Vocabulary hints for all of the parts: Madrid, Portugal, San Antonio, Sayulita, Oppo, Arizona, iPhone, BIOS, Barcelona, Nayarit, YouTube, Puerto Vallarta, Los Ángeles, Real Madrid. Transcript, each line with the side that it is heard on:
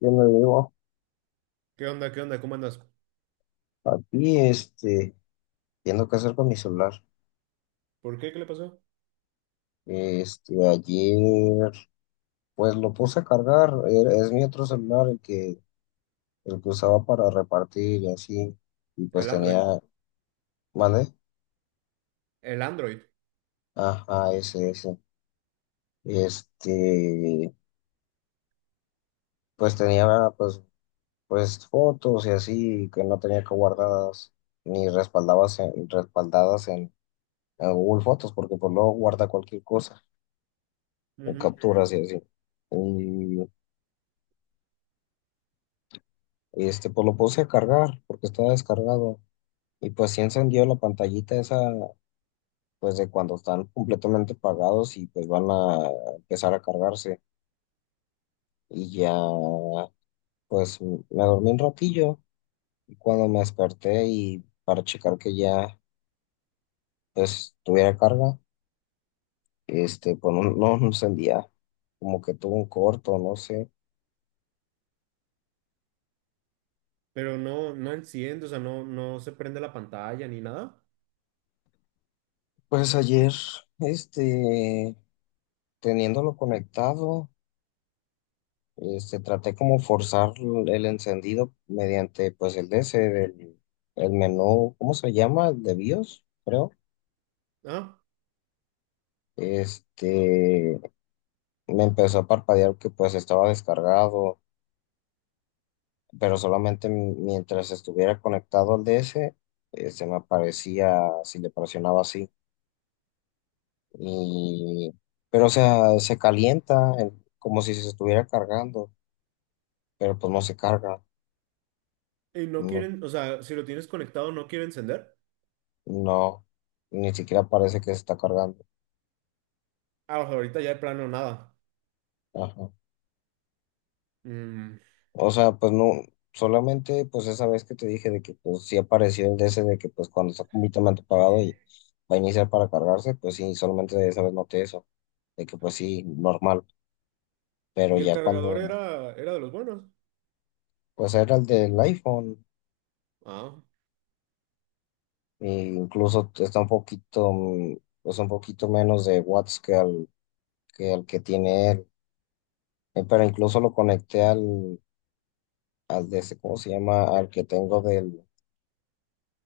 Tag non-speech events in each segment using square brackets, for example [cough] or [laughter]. left: Yo me digo
right: ¿Qué onda? ¿Qué onda? ¿Cómo andas?
left: aquí, viendo qué hacer con mi celular.
right: ¿Por qué? ¿Qué le pasó?
left: Ayer, pues lo puse a cargar, es mi otro celular el que usaba para repartir y así, y
right: El Android.
left: ¿vale?
right: El Android.
left: Ajá, ese, ese. Este, pues pues, pues fotos y así, que no tenía que guardadas, ni respaldadas en Google Fotos, porque pues luego guarda cualquier cosa, en
right: Ujú.
left: capturas y así. y pues lo puse a cargar porque estaba descargado y pues sí encendió la pantallita esa, pues de cuando están completamente pagados y pues van a empezar a cargarse. Y ya, pues me dormí un ratillo y cuando me desperté y para checar que ya, pues tuviera carga, pues no encendía, como que tuvo un corto, no sé.
right: Pero no, enciende, o sea, no se prende la pantalla ni nada.
left: Pues ayer, este, teniéndolo conectado. Traté como forzar el encendido mediante pues el DS del el menú, ¿cómo se llama? De BIOS, creo.
right: Ah,
left: Este, Me empezó a parpadear que pues estaba descargado, pero solamente mientras estuviera conectado al DS, me aparecía si le presionaba así. Y, pero o sea, se calienta como si se estuviera cargando, pero pues no se carga.
right: y no
left: No,
right: quieren, o sea, si lo tienes conectado, no quiere encender.
left: no, ni siquiera parece que se está cargando.
right: Ah, o sea, ahorita ya de plano nada.
left: Ajá.
right: Mm,
left: O sea, pues no, solamente pues esa vez que te dije de que pues sí apareció el DC de que pues cuando está completamente apagado y va a iniciar para cargarse, pues sí, solamente de esa vez noté eso, de que pues sí, normal, pero
right: y el
left: ya
right: cargador
left: cuando
right: era, era de los buenos.
left: pues era el del iPhone,
right: Ah,
left: e incluso está un poquito, pues un poquito menos de watts que al que tiene él. Pero incluso lo conecté al DC, ¿cómo se llama? Al que tengo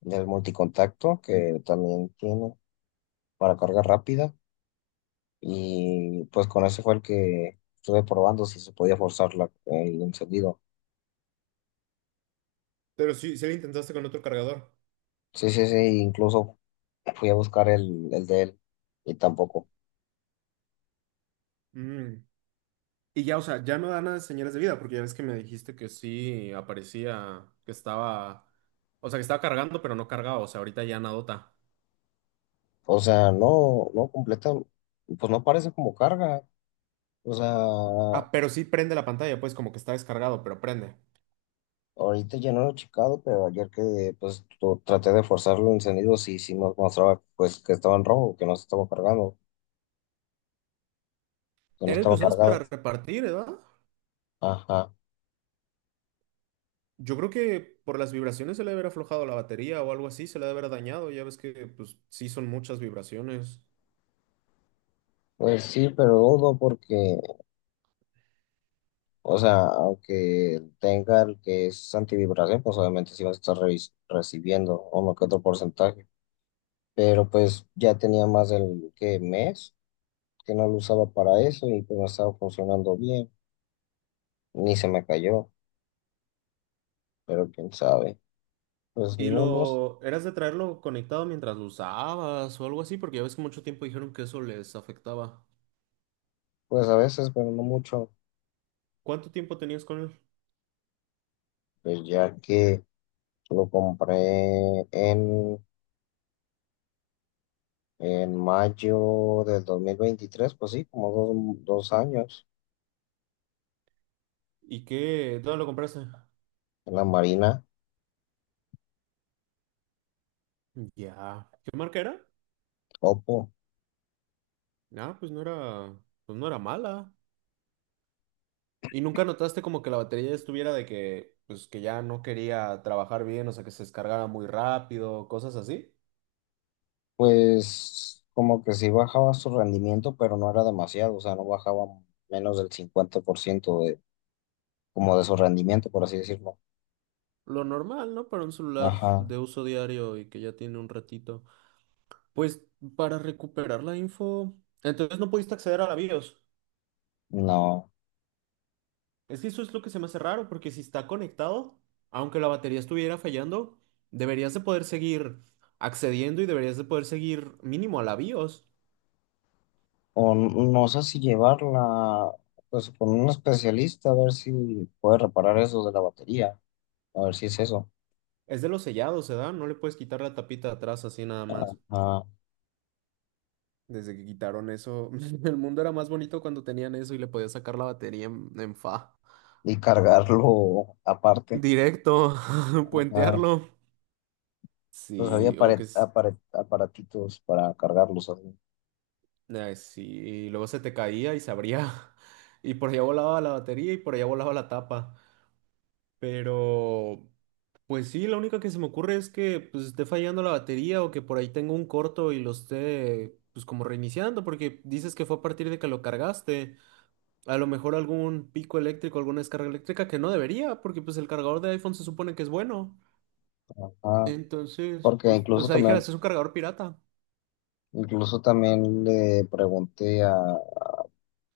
left: del multicontacto, que también tiene para carga rápida. Y pues con ese fue el que estuve probando si se podía forzar el encendido.
right: pero sí, sí lo intentaste con otro cargador.
left: Sí, incluso fui a buscar el de él y tampoco.
right: Mm. Y ya, o sea, ya no da nada de señales de vida, porque ya ves que me dijiste que sí aparecía, que estaba, o sea, que estaba cargando, pero no cargado, o sea, ahorita ya nada.
left: O sea, no, no completa, pues no parece como carga. O sea,
right: Ah, pero sí prende la pantalla, pues como que está descargado, pero prende.
left: ahorita ya no lo he checado, pero ayer que pues traté de forzarlo el encendido, sí, sí nos mostraba pues que estaba en rojo, que no se estaba cargando, que no
right: Era el que
left: estaba
right: usabas para
left: cargado.
right: repartir, ¿verdad?
left: Ajá.
right: Yo creo que por las vibraciones se le debe haber aflojado la batería o algo así, se le debe haber dañado. Ya ves que, pues, sí son muchas vibraciones.
left: Pues sí, pero dudo porque o sea, aunque tenga el que es antivibración, pues obviamente sí va a estar recibiendo uno que otro porcentaje. Pero pues ya tenía más del que mes que no lo usaba para eso y pues no estaba funcionando bien. Ni se me cayó, pero quién sabe. Pues
right: Y
left: no, no,
right: lo eras de traerlo conectado mientras lo usabas o algo así, porque ya ves que mucho tiempo dijeron que eso les afectaba.
left: pues a veces, pero no mucho.
right: ¿Cuánto tiempo tenías con él?
left: Pues ya que lo compré en mayo del 2023, pues sí, como dos, dos años
right: ¿Y qué? ¿Dónde lo compraste?
left: en la Marina.
right: Ya. ¿Qué marca era?
left: Oppo.
right: Ah, pues no era mala. ¿Y nunca notaste como que la batería estuviera de que, pues que ya no quería trabajar bien, o sea, que se descargara muy rápido, cosas así?
left: Pues como que sí bajaba su rendimiento, pero no era demasiado, o sea, no bajaba menos del 50% de, como de su rendimiento, por así decirlo.
right: Lo normal, ¿no? Para un celular
left: Ajá,
right: de uso diario y que ya tiene un ratito. Pues para recuperar la info, entonces no pudiste acceder a la BIOS.
left: no.
right: Es que eso es lo que se me hace raro, porque si está conectado, aunque la batería estuviera fallando, deberías de poder seguir accediendo y deberías de poder seguir mínimo a la BIOS.
left: O no sé si llevarla, pues con un especialista, a ver si puede reparar eso de la batería, a ver si es eso.
right: Es de los sellados, ¿se da? No le puedes quitar la tapita de atrás así nada más.
left: Ajá,
right: Desde que quitaron eso, [laughs] el mundo era más bonito cuando tenían eso y le podías sacar la batería en fa.
left: y cargarlo aparte.
right: Directo, [laughs]
left: Ajá,
right: puentearlo.
left: pues había
right: Sí, o que es-
left: aparatitos para cargarlos así.
right: ay, sí, y luego se te caía y se abría. [laughs] Y por allá volaba la batería y por allá volaba la tapa. Pero, pues sí, la única que se me ocurre es que pues, esté fallando la batería o que por ahí tengo un corto y lo esté, pues como reiniciando, porque dices que fue a partir de que lo cargaste. A lo mejor algún pico eléctrico, alguna descarga eléctrica que no debería, porque pues el cargador de iPhone se supone que es bueno.
left: Ajá,
right: Entonces,
left: porque
right: pues, o
left: incluso
right: sea,
left: también
right: dijeras, es un cargador pirata.
left: incluso también le pregunté a,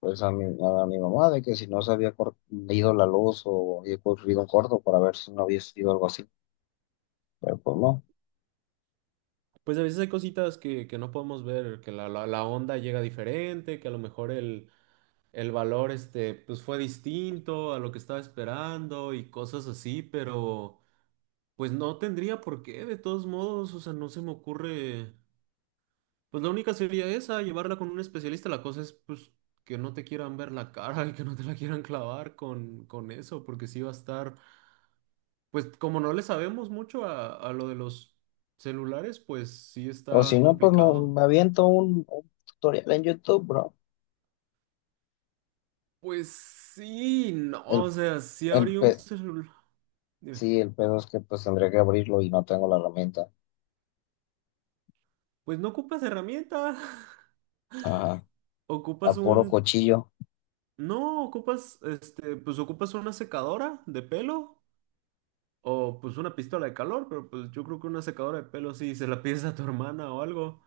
left: pues a mi mamá de que si no se había ido la luz o había ocurrido un corto para ver si no había sido algo así, pero pues no.
right: Pues a veces hay cositas que no podemos ver, que la onda llega diferente, que a lo mejor el valor este, pues fue distinto a lo que estaba esperando y cosas así, pero pues no tendría por qué, de todos modos, o sea, no se me ocurre. Pues la única sería esa, llevarla con un especialista. La cosa es, pues, que no te quieran ver la cara y que no te la quieran clavar con eso, porque sí va a estar, pues, como no le sabemos mucho a lo de los celulares, pues sí
left: O si
right: está
left: no, pues no,
right: complicado.
left: me aviento un tutorial en YouTube, bro.
right: Pues sí, no, o
left: El,
right: sea, sí
left: el
right: abrí un
left: pe-
right: celular.
left: sí, el pedo es que pues tendría que abrirlo y no tengo la herramienta.
right: Pues no ocupas herramienta, [laughs]
left: Ajá.
right: ocupas
left: A puro
right: un...
left: cuchillo,
right: No, ocupas, este, pues ocupas una secadora de pelo. O pues una pistola de calor, pero pues yo creo que una secadora de pelo sí, se la pides a tu hermana o algo.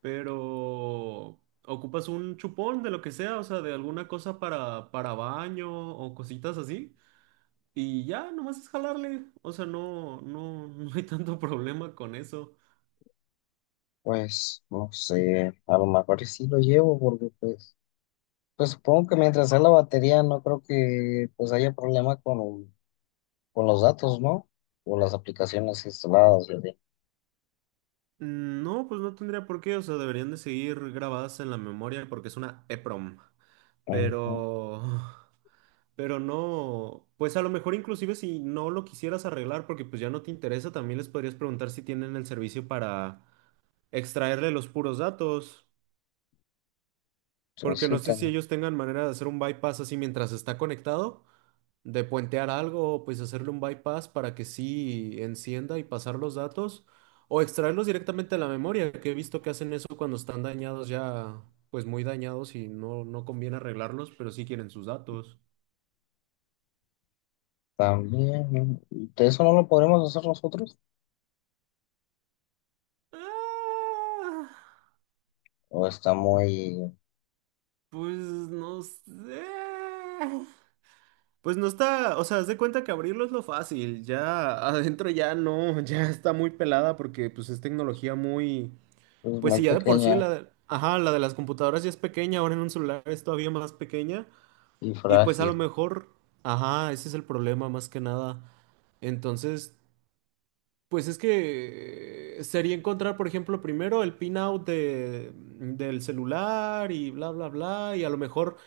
right: Pero ocupas un chupón de lo que sea, o sea, de alguna cosa para baño o cositas así. Y ya, nomás es jalarle. O sea, [laughs] no hay tanto problema con eso.
left: pues no sé, a lo mejor y sí lo llevo porque pues, pues supongo que mientras sea la batería no creo que pues haya problema con... Con los datos, ¿no? O las aplicaciones instaladas, y así.
right: Mm, no, pues no tendría por qué, o sea, deberían de seguir grabadas en la memoria porque es una EPROM.
left: Ujú.
right: Pero, [laughs] pero no, pues a lo mejor inclusive si no lo quisieras arreglar porque pues ya no te interesa, también les podrías preguntar si tienen el servicio para extraerle los puros datos,
left: Pues
right: porque
left: sí,
right: no sé si
left: tam-
right: ellos tengan manera de hacer un bypass así mientras está conectado, de puentear algo, pues hacerle un bypass para que sí encienda y pasar los datos, o extraerlos directamente de la memoria, que he visto que hacen eso cuando están dañados ya, pues muy dañados y no conviene arreglarlos, pero sí quieren sus datos.
left: también. ¿De eso no lo podremos hacer nosotros?
right: Ah,
left: ¿O está muy,
right: pues no sé. Pues no está, o sea, haz de cuenta que abrirlo es lo fácil, ya adentro ya no, [laughs] ya está muy pelada porque pues es tecnología muy...
left: pues,
right: Pues
left: muy
right: sí, ya de por sí
left: pequeña
right: la de, ajá, la de las computadoras ya es pequeña, ahora en un celular es todavía más pequeña
left: y
right: y pues a
left: frágil?
right: lo mejor, ajá, ese es el problema más que nada. Entonces, pues es que sería encontrar, por ejemplo, primero el pin out del celular y bla, bla, bla, y a lo mejor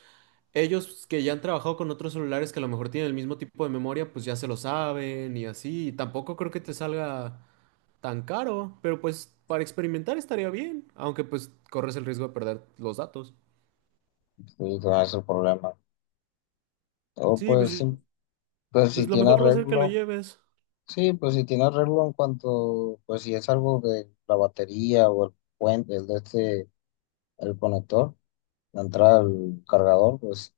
right: ellos que ya han trabajado con otros celulares que a lo mejor tienen el mismo tipo de memoria, pues ya se lo saben y así, y tampoco creo que te salga tan caro, pero pues para experimentar estaría bien, aunque pues corres el riesgo de perder los datos.
left: Sí, no es el problema. O
right: Sí, pues,
left: pues,
right: yo-
left: sí, pues si
right: pues lo
left: tiene
right: mejor va a ser que lo
left: arreglo.
right: lleves.
left: Sí, pues si tiene arreglo en cuanto, pues si es algo de la batería o el puente, el de este, el conector, la entrada al cargador, pues,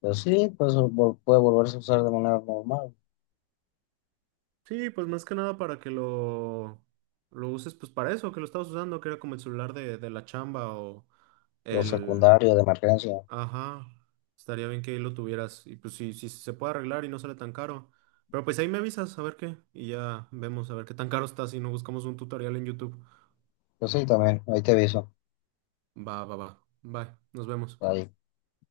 left: pues sí, pues puede volverse a usar de manera normal.
right: Sí, pues más que nada para que lo uses pues para eso, que lo estabas usando, que era como el celular de la chamba o
left: Los
right: el...
left: secundarios de emergencia.
right: Ajá, estaría bien que ahí lo tuvieras y pues si si se puede arreglar y no sale tan caro. Pero pues ahí me avisas a ver qué y ya vemos a ver qué tan caro está si no buscamos un tutorial en YouTube.
left: Pues sí, también, ahí te aviso.
right: Va, va, va. Bye, nos vemos.
left: Ahí.